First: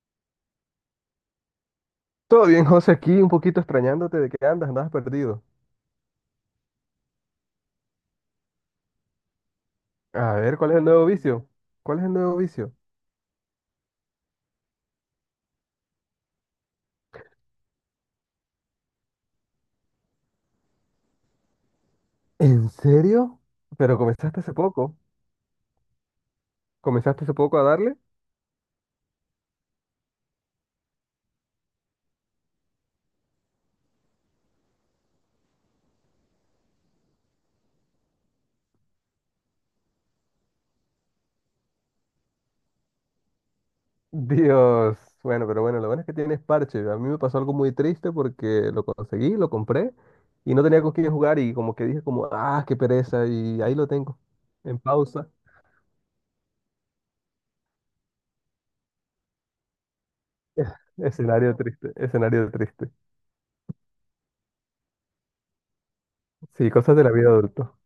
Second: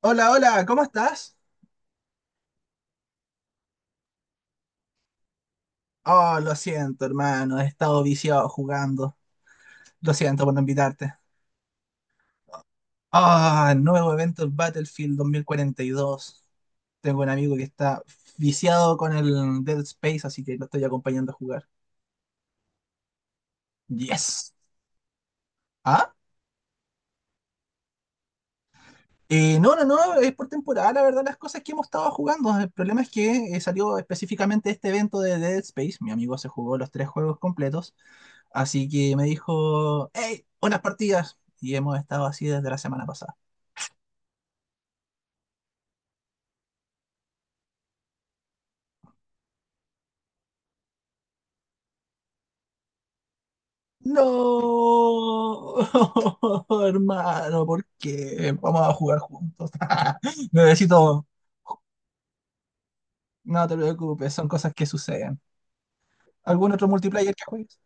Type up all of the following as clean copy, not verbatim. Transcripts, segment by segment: Hola, hola, ¿cómo estás? Todo bien, José, aquí un poquito extrañándote de que andabas perdido. Oh, lo siento, hermano, he estado viciado jugando. Lo A siento por ver, no ¿cuál es el nuevo invitarte. vicio? ¿Cuál es el nuevo vicio? Nuevo evento del Battlefield 2042. Tengo un amigo que está viciado con el Dead Space, así que lo estoy acompañando a jugar. ¿En serio? Pero comenzaste Yes. hace poco. ¿Ah? ¿Comenzaste hace poco a darle? No, no, no, es por temporada, la verdad, las cosas que hemos estado jugando. El problema es que salió específicamente este evento de Dead Space. Mi amigo se jugó los tres juegos completos. Así que me dijo, hey, unas partidas. Y hemos estado así desde la semana pasada. Dios. Bueno, pero bueno, lo bueno es que tienes parche. A mí me pasó algo muy triste porque lo conseguí, lo compré y no tenía con quién jugar y como que dije como, ah, qué pereza y ahí lo tengo, en pausa. No, hermano, ¿por qué? Vamos a jugar juntos. Necesito... Escenario triste, escenario triste. No te preocupes, son cosas que suceden. Sí, ¿Algún otro cosas de la vida multiplayer que adulta. juegues?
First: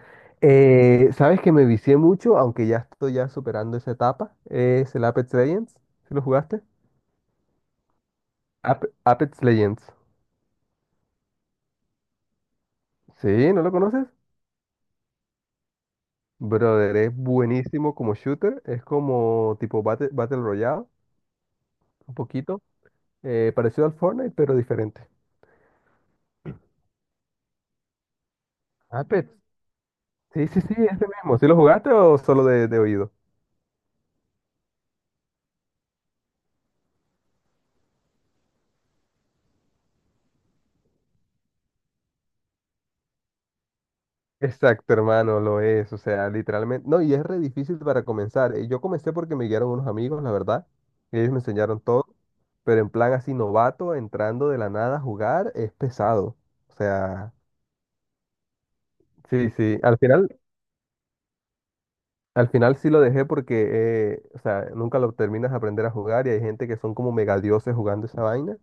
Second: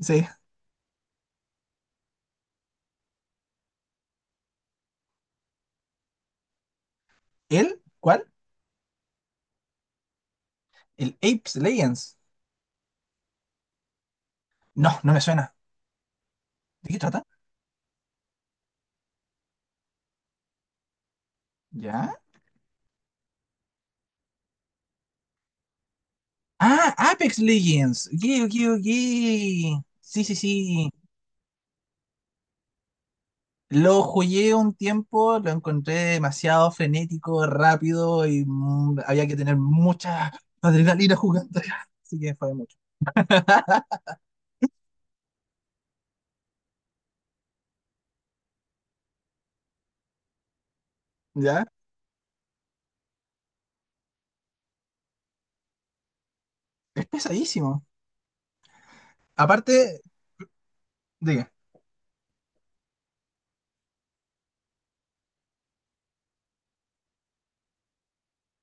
Sí. ¿Sabes que me vicié mucho, aunque ya estoy superando esa etapa? Es el Apex Legends. ¿Sí lo jugaste? ¿El? ¿Cuál? Apex Legends. ¿El Apex Legends? ¿Sí? ¿No lo conoces? No, no me suena. ¿De Brother, qué es trata? buenísimo como shooter. Es como tipo Battle Royale, ¿Ya? un poquito. Parecido al Fortnite, pero diferente. Ah, Apex Legends. Ok, ok, ok. Apex. Sí, sí, Sí, sí. ese mismo. ¿Sí lo jugaste o solo de oído? Lo jugué un tiempo, lo encontré demasiado frenético, rápido y mm, había que tener mucha adrenalina jugando. Así que fue mucho. Exacto, hermano, lo es, o sea, literalmente, no, y es re difícil para comenzar. Yo comencé porque me guiaron unos amigos, la verdad, y ellos me ¿Ya? enseñaron todo, pero en plan así novato, entrando de la nada a jugar, es pesado. O Es sea, pesadísimo. sí, Aparte, diga, al final sí lo dejé porque, o sea, nunca lo terminas de aprender a jugar y hay gente que son como mega dioses jugando esa vaina,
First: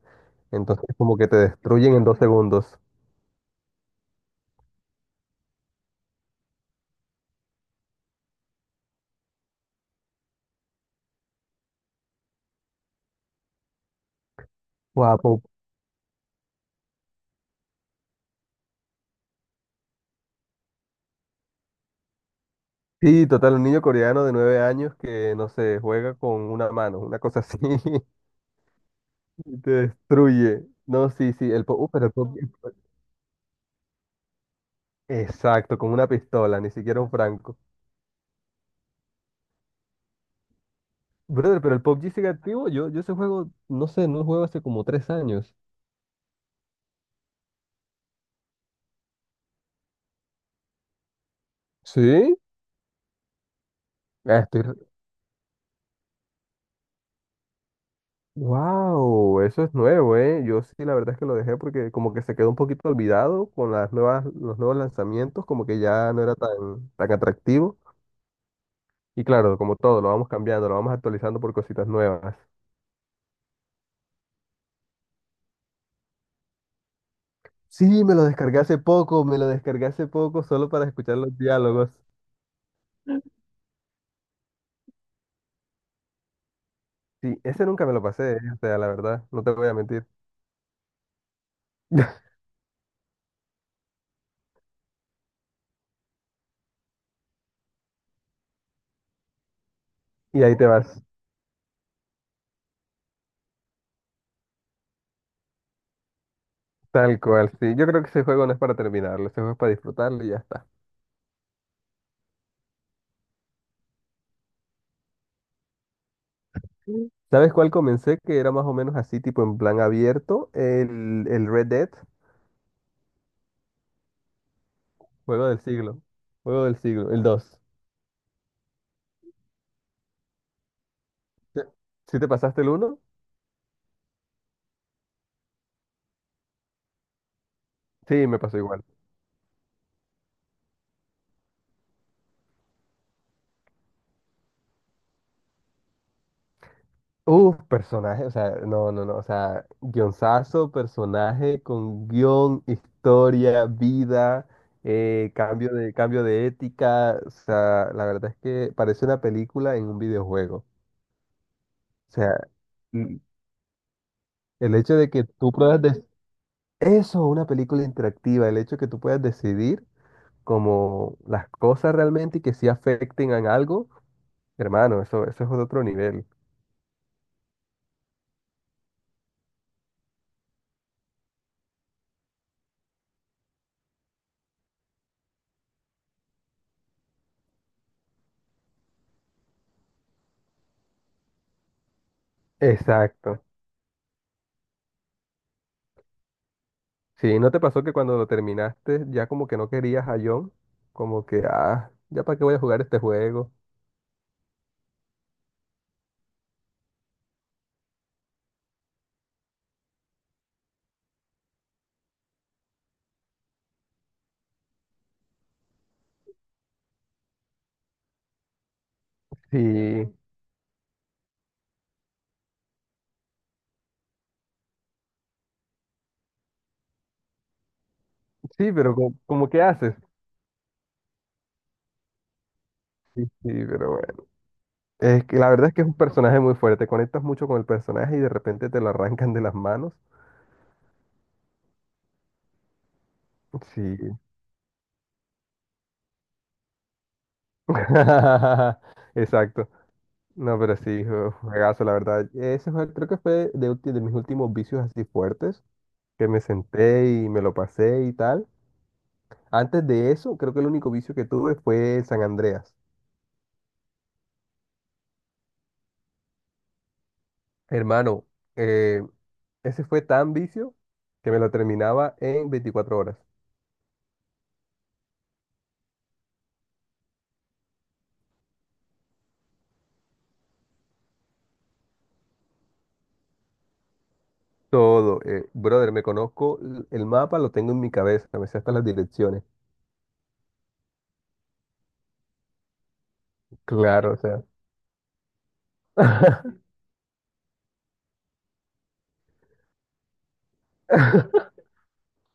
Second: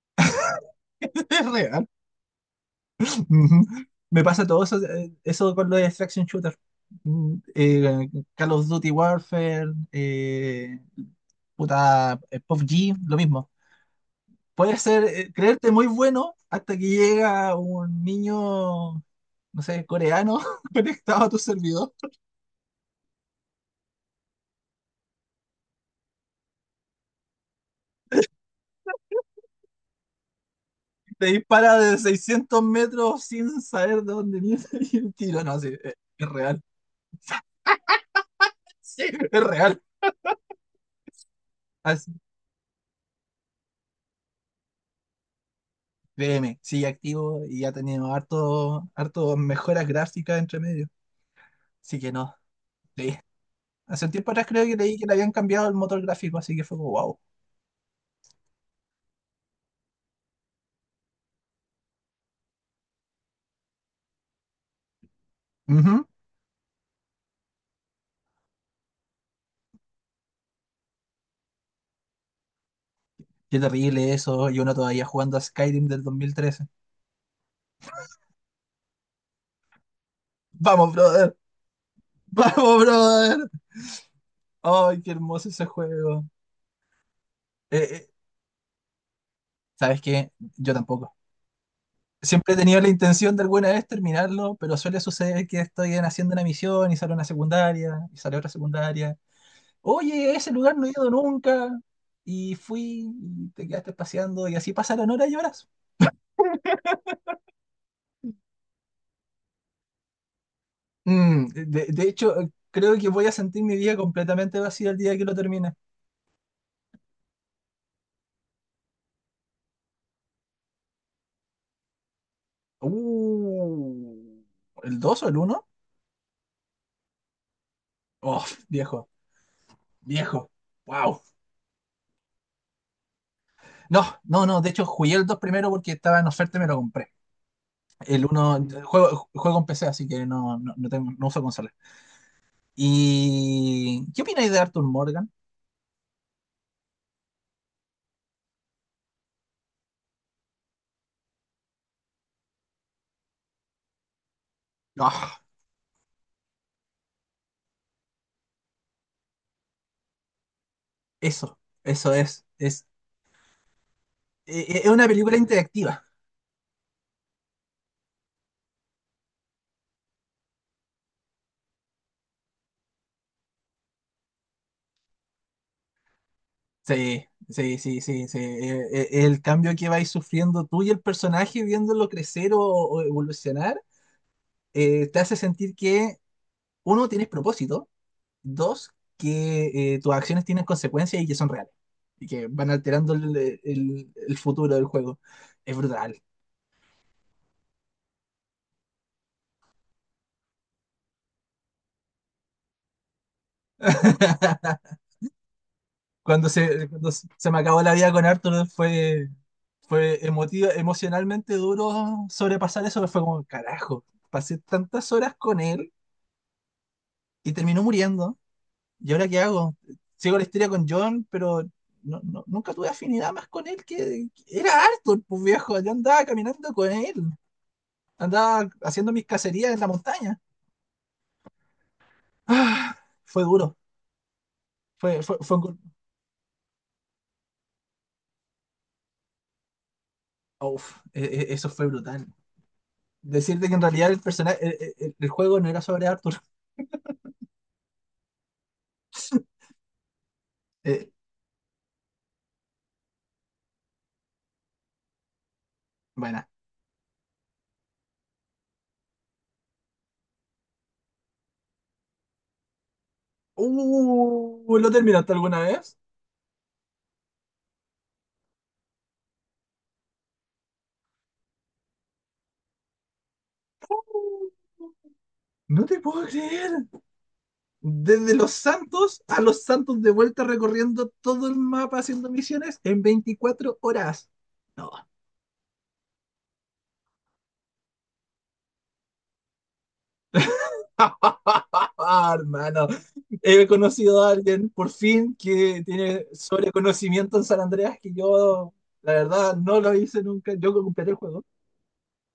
entonces como que te es real. destruyen en dos segundos. Ujú. Me pasa todo eso, eso con los extraction shooter. Mm, eh, Call of Duty Warfare, eh, puta, PUBG, lo mismo. Puedes ser, Guapo. creerte muy bueno hasta que llega un niño, no sé, coreano conectado a tu servidor. Sí, total, un niño coreano de nueve años que, no sé, juega con una mano, una cosa así, y te destruye. No, Te sí, sí, el dispara de PUBG, pero el 600 PUBG, metros sin saber de dónde viene el tiro. No, sí, exacto, con una es pistola, real. ni siquiera un franco. Sí, es real. Brother, pero el Así, PUBG sigue activo, yo ese juego, no sé, no lo juego hace como 3 años. créeme, sigue activo y ha tenido harto, harto mejoras gráficas entre medio. Así que no, ¿Sí? sí. Hace un tiempo Ah, atrás creo que estoy... leí que le habían cambiado el motor gráfico, así que fue como wow. Wow, eso es nuevo, ¿eh? Yo sí, la verdad es que lo dejé porque como que se quedó un poquito olvidado con las nuevas, los nuevos lanzamientos, como que Ujú. ya no era tan atractivo. Y claro, como todo, lo vamos cambiando, lo vamos actualizando por cositas nuevas. Qué terrible eso, y uno todavía jugando a Skyrim del 2013. Sí, me lo descargué hace poco, me lo descargué hace poco solo para Vamos, escuchar brother. los diálogos. Vamos, brother. Ay, qué hermoso ese juego. Sí, ese Eh, nunca me lo eh, pasé, o sea, la verdad, no te voy a ¿Sabes mentir. qué? Yo tampoco. Siempre he tenido la intención de alguna vez terminarlo, pero suele suceder que haciendo una misión y sale una secundaria, y sale otra secundaria. Oye, a Y ese ahí te lugar no he vas, ido nunca. Y fui, y te quedaste paseando, y así pasaron horas y horas. tal cual, sí. Yo creo que ese juego no es para terminarlo, ese juego es para disfrutarlo y ya está. Mm, de hecho, creo que voy a sentir mi vida completamente vacía el día que lo termine. Mm. ¿Sabes cuál comencé? Que era más o menos así, tipo en plan abierto, el Red Dead, Uh, ¿El 2 o el juego del uno? siglo, juego del siglo, el 2. Oh, viejo, viejo. Wow. ¿Sí sí te pasaste el uno? No, no, no. De hecho, jugué el 2 primero porque estaba en oferta y me lo compré. El Sí, me pasó uno, igual. Juego en PC, así que no, no, no tengo, no uso consola. ¿Y qué opináis de Arthur Morgan? Uf, personaje, o sea, no, o sea, guionzazo, personaje con guión, historia, vida, Ah, cambio cambio de ética, o sea, la verdad es que parece una película en un videojuego. eso, eso O es. sea, mm, el Es hecho una de que película tú puedas, interactiva. Eso, una película interactiva, el hecho de que tú puedas decidir como las cosas realmente y que sí afecten a algo, hermano, eso es otro nivel. Sí, sí, sí, sí, sí. El cambio que vais sufriendo tú y el personaje viéndolo crecer o evolucionar, te hace sentir que uno tienes propósito. Dos, que tus acciones tienen consecuencias y que son reales. Y que van alterando Exacto. El futuro del juego. Es brutal. Sí, ¿no te pasó que cuando lo terminaste ya como que no querías a John? Como que, ah, ¿ya para qué voy a jugar este juego? Cuando cuando se me acabó la vida con Arthur fue, fue emotivo, emocionalmente duro sobrepasar eso. Fue como, carajo, pasé tantas horas con él y terminó muriendo. ¿Y ahora qué hago? Sí, Sigo la historia con John, pero no, nunca tuve afinidad más con él que era Arthur, pues viejo. Yo andaba caminando con él. Andaba sí, pero haciendo mis como, que cacerías en la haces. montaña. Ah, Sí, fue sí, duro. pero bueno. Es que la Fue un verdad es que es un personaje muy fuerte. Conectas mucho con el personaje y de repente te lo arrancan de las manos. Eso fue brutal. Decirte que en realidad Sí. el personaje, el juego no era sobre Arthur. Exacto. No, pero sí, Eh, juegazo, la verdad. Ese juego creo que fue de, de mis últimos vicios así fuertes, que me buena. senté y me lo pasé y tal. Antes de eso, creo que el único vicio que tuve fue San Andreas. ¿Lo terminaste alguna vez? Hermano, eh, ese fue tan vicio que me lo terminaba en 24 horas. No te puedo creer. Desde Los Santos a Los Santos de vuelta recorriendo todo el mapa haciendo misiones en 24 horas. No. Todo, brother, me conozco el mapa, lo tengo en mi cabeza, me sé hasta las direcciones. Hermano, he Claro, o conocido a sea. alguien por fin que tiene sobreconocimiento en San Andreas que yo, la verdad, no lo hice nunca. Yo completé el juego,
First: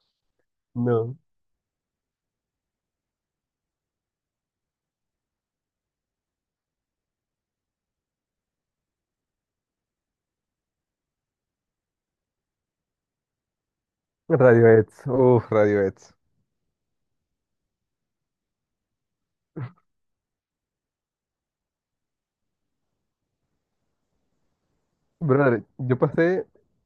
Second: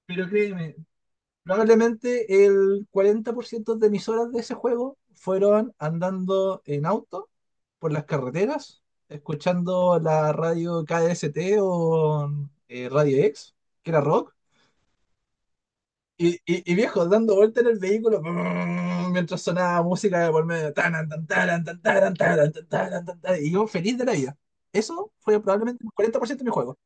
pero créeme, No. probablemente el 40% de mis horas de ese juego fueron andando en auto por las carreteras, escuchando la radio KDST o Radio X, que era rock Radiohead, uff, Radiohead. Y viejo, dando vuelta en el vehículo brrr, mientras sonaba música de por medio. Taran, tan, taran, tan, taran, tan, taran, y yo feliz de la vida. Eso fue Brother, probablemente el yo 40% pasé, de mi juego.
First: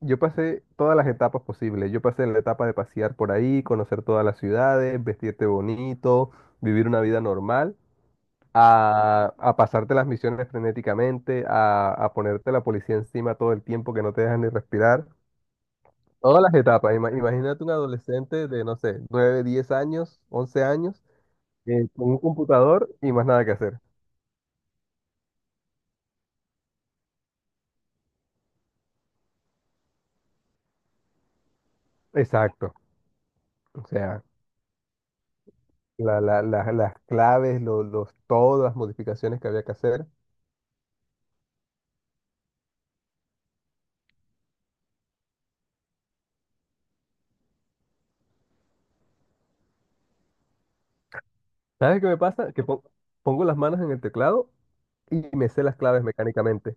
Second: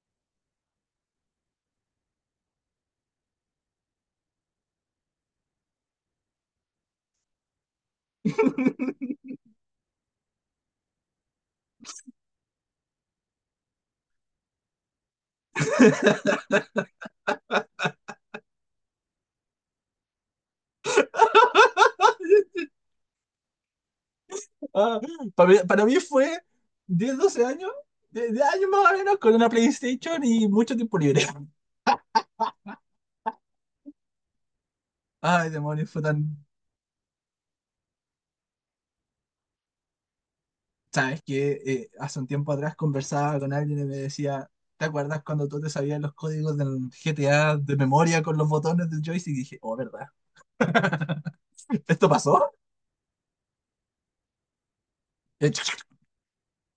yo pasé todas las etapas posibles. Yo pasé la etapa de pasear por ahí, conocer todas las ciudades, vestirte bonito, vivir una vida normal, a pasarte las misiones frenéticamente, a ponerte la policía encima todo el tiempo que no te dejan ni respirar. Todas las etapas. Imagínate un adolescente de, no sé, 9 10 años, 11 años, con un computador y más nada que hacer. Ah, mí, para mí fue 10 12 años, de años más o menos, con una PlayStation y mucho tiempo libre. Exacto. O sea, Ay, demonios, fue tan... las claves, los, todas las modificaciones que había que hacer. Sabes que hace un tiempo atrás conversaba con alguien y me decía, ¿te acuerdas cuando tú te sabías los códigos del GTA de memoria con los botones del joystick? Y dije, oh, ¿verdad? ¿Sabes qué ¿Esto me pasó? pasa? Que pongo las manos en el teclado y me Eh, sé las claves mecánicamente.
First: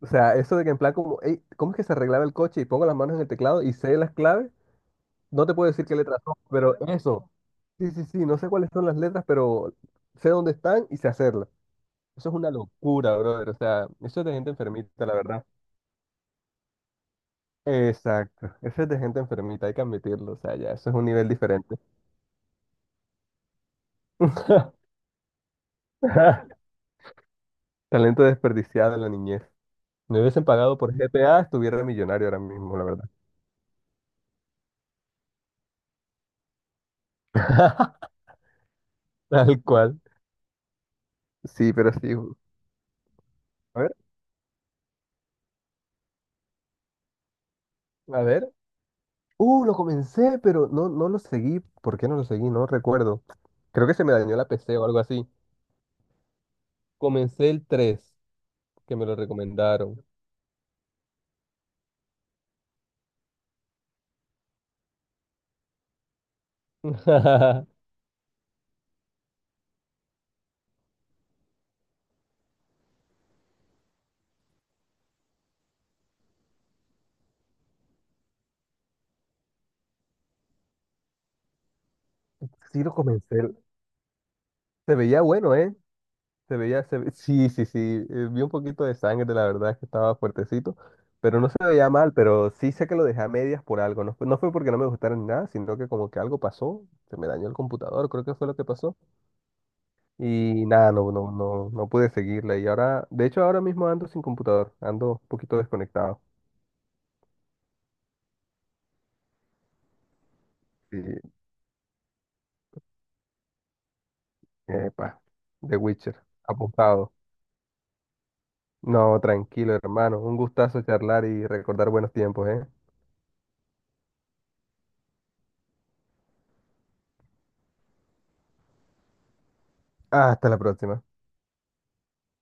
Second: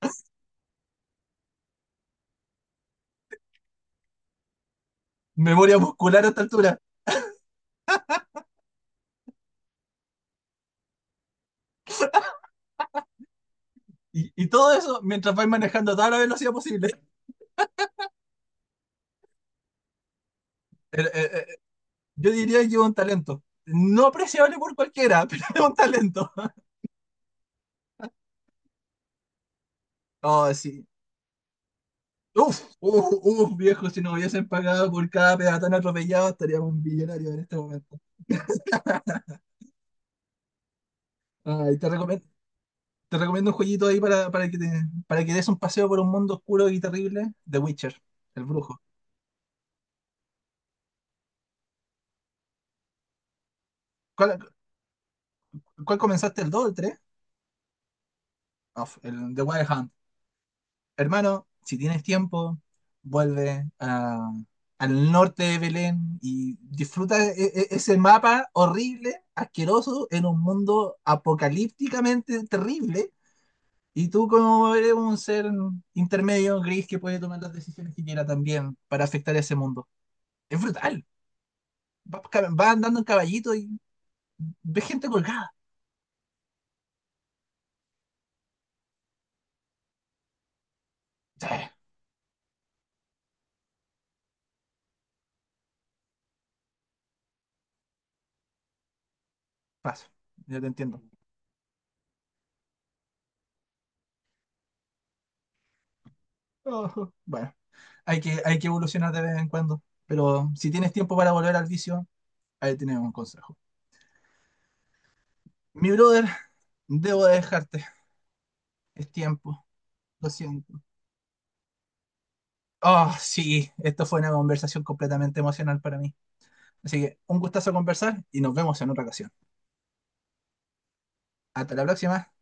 O sea, eso de que en plan como, "Ey, ¿cómo es que se arreglaba el coche?" Y pongo las manos en el teclado y sé las claves. No te puedo Memoria decir qué letras muscular a son, esta pero altura. eso. Sí, no sé cuáles son las letras, pero sé dónde están y sé hacerlas. Eso es una locura, brother. O sea, eso es de Y gente todo eso enfermita, la mientras verdad. vais manejando a toda la velocidad posible. Exacto. Eso es de gente enfermita, hay que admitirlo. O sea, ya, eso es Eh, un nivel eh, eh, diferente. yo diría que es un talento. No apreciable por cualquiera, pero es un talento. Talento desperdiciado en la niñez. Me hubiesen Oh, pagado sí. por GPA, estuviera millonario ahora Uf, mismo, la uf, verdad. uf, viejo, si nos hubiesen pagado por cada peatón atropellado, estaríamos millonarios en este momento. Tal cual. Sí, Ay, pero sí. Te recomiendo un A jueguito ver, ahí para, para que des un paseo por un mundo oscuro y terrible. The Witcher, a el ver. brujo. Lo comencé, pero no lo seguí. ¿Por qué no lo seguí? No recuerdo. Creo que se me dañó ¿Cuál, la PC o algo así. cuál comenzaste? ¿El 2 o el 3? Comencé el 3 que me lo El The Wild recomendaron. hermano, si tienes tiempo, vuelve a- al norte de Belén y disfruta ese mapa horrible, asqueroso, en un mundo apocalípticamente terrible. Y tú como eres un ser intermedio, gris, que puede tomar las decisiones que quiera también para afectar ese mundo. Es brutal. Vas Sí, lo andando en comencé. caballito y ves Se gente veía colgada. bueno, ¿eh? Se veía, sí, sí, sí. Vi un poquito de sangre, la verdad es que estaba fuertecito, pero Sí, no se veía mal, pero sí sé que lo dejé a medias por algo. No, no fue porque no me gustara ni nada, sino que como que algo pasó, se me dañó el computador, creo que fue lo que pasó. paso. Yo Y te nada, entiendo. No pude seguirla. Y ahora, de hecho, ahora mismo ando sin computador, ando un poquito desconectado. Ojo. Bueno, hay que evolucionar de vez en cuando. Pero si tienes tiempo para Y, volver al vicio, ahí tienes un consejo. epa, The Mi Witcher, brother, apuntado. debo de dejarte. Es No, tiempo. tranquilo, hermano. Lo Un siento. gustazo charlar y recordar buenos tiempos, ¿eh? Oh, sí, esto fue una conversación completamente emocional para mí. Así que un gustazo conversar y nos vemos en otra ocasión. Hasta la próxima. Hasta la próxima.